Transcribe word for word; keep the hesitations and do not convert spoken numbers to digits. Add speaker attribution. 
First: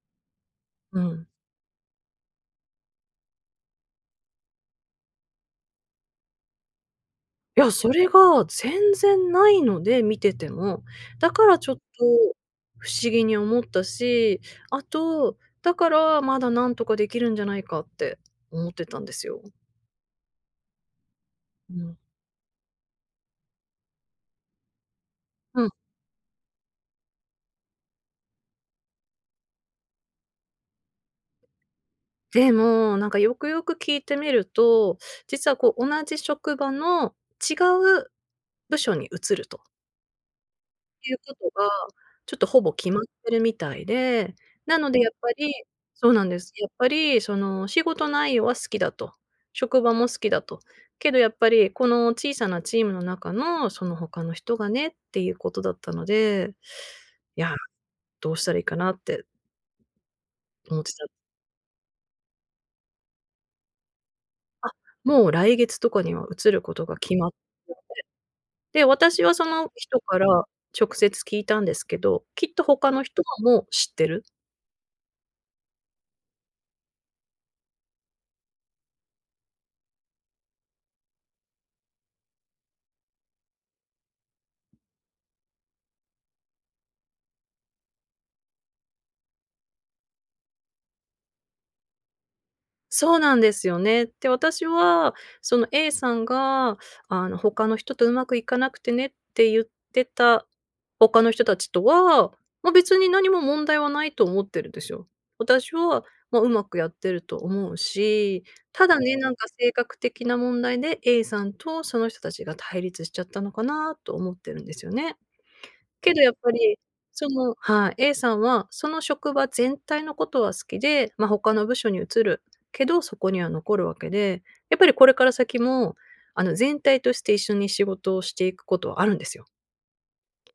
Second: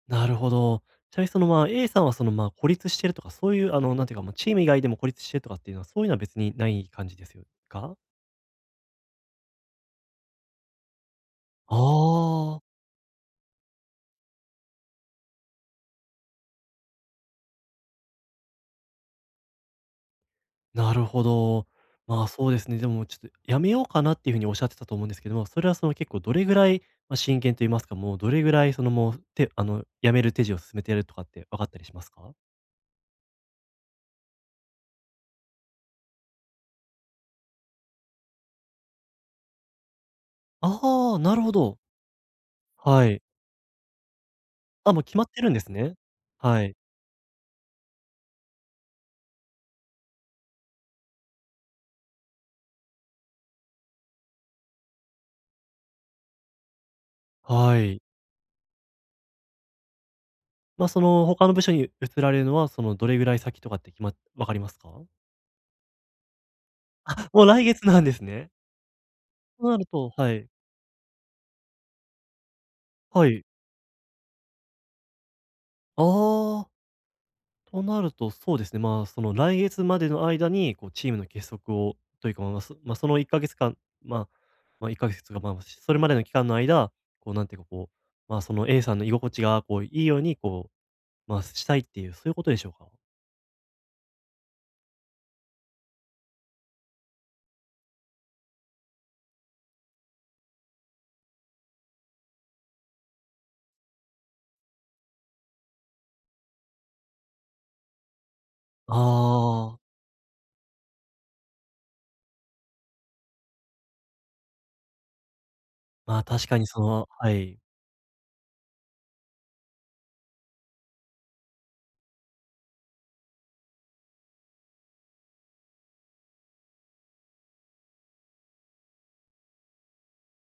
Speaker 1: なるほど。
Speaker 2: う
Speaker 1: ちなみ
Speaker 2: ん。
Speaker 1: にその、まあ、A さんはその、まあ、孤立してるとかそういう、あの、なんて言うか、まあ、チーム以外でも孤立してるとかっていうのは、そういうのは別にない感じです、よ、
Speaker 2: いやそ
Speaker 1: か？
Speaker 2: れが全然ないので見てても、だからちょっと
Speaker 1: ああ。
Speaker 2: 不思議に思ったし、あと、だから、まだ何とかできるんじゃないかって思ってたんですよ。
Speaker 1: なるほど。
Speaker 2: うん。
Speaker 1: まあ、そうですね、でもちょっと辞めようかなっていうふうに仰ってたと思うんですけども、そ
Speaker 2: う
Speaker 1: れ
Speaker 2: ん。
Speaker 1: はその結構どれぐらい、ま、真剣と言いますか、もうどれぐらいそのもう、てあの辞める手順を進めているとかって分かったりしますか？
Speaker 2: でも、なんかよくよく聞いてみると実は、こう、同じ職場の違う部署に移るとてい
Speaker 1: あ
Speaker 2: う
Speaker 1: あ、
Speaker 2: こ
Speaker 1: なる
Speaker 2: と
Speaker 1: ほ
Speaker 2: が
Speaker 1: ど。
Speaker 2: ちょっとほぼ、決まっ
Speaker 1: はい。
Speaker 2: てるみたいで、なの
Speaker 1: あ、
Speaker 2: で
Speaker 1: もう
Speaker 2: やっ
Speaker 1: 決まっ
Speaker 2: ぱ
Speaker 1: てるん
Speaker 2: り
Speaker 1: ですね。
Speaker 2: そうなんです、
Speaker 1: は
Speaker 2: やっ
Speaker 1: い。
Speaker 2: ぱりそのお仕事内容は好きだと、職場も好きだと、けどやっぱり「この小さなチームの中のその他の人がね」っていうことだったので、「いや、
Speaker 1: はい。
Speaker 2: どうしたらいいかな」って思っ
Speaker 1: まあ、
Speaker 2: て
Speaker 1: そ
Speaker 2: た。
Speaker 1: の他の部署に移られるのは、その、どれぐらい先とかって決ま分かり
Speaker 2: あ、
Speaker 1: ますか？
Speaker 2: もう来月とかには移ることが決ま
Speaker 1: あ、
Speaker 2: って
Speaker 1: もう来
Speaker 2: て、
Speaker 1: 月なんですね。
Speaker 2: で、私はそ
Speaker 1: と
Speaker 2: の
Speaker 1: なる
Speaker 2: 人
Speaker 1: と
Speaker 2: から
Speaker 1: はい。
Speaker 2: 直接聞いたんですけど、きっと他の人
Speaker 1: は
Speaker 2: は
Speaker 1: い。
Speaker 2: もう知ってる。
Speaker 1: ああ。となると、そうですね、まあ、その来月までの間に、こう、チームの結束をというか、まま、そ、ま、そのいっかげつかんまあ、ま、いっかげつつか、ま、ましす、それまでの期間の間、こう、なんていうか、こう、まあ、その A さんの居心地が、こう、いいように、こう、まあ、したいっていう、そういうことでしょうか？
Speaker 2: そうなんですよね。で、私はその A さんが、あの「他の人とうまくいかなくてね」って言ってた他の人たちとは、ま、別に何も問題はないと思ってるんですよ。私は、まあ、うまくやってると思うし。ただね、なんか性
Speaker 1: ああ。
Speaker 2: 格的な問題で A さんと、その人たちが対立しちゃったのかなと思ってるんですよね。け
Speaker 1: ま
Speaker 2: ど
Speaker 1: あ、
Speaker 2: やっ
Speaker 1: 確
Speaker 2: ぱ
Speaker 1: かに
Speaker 2: り
Speaker 1: その
Speaker 2: そ
Speaker 1: は
Speaker 2: の
Speaker 1: い。
Speaker 2: はい、A さんはその職場全体のことは好きで、まあ、他の部署に移るけど、そこには残るわけで、やっぱりこれから先も、あの、全体として一緒に仕事をしていくことはあるんですよ。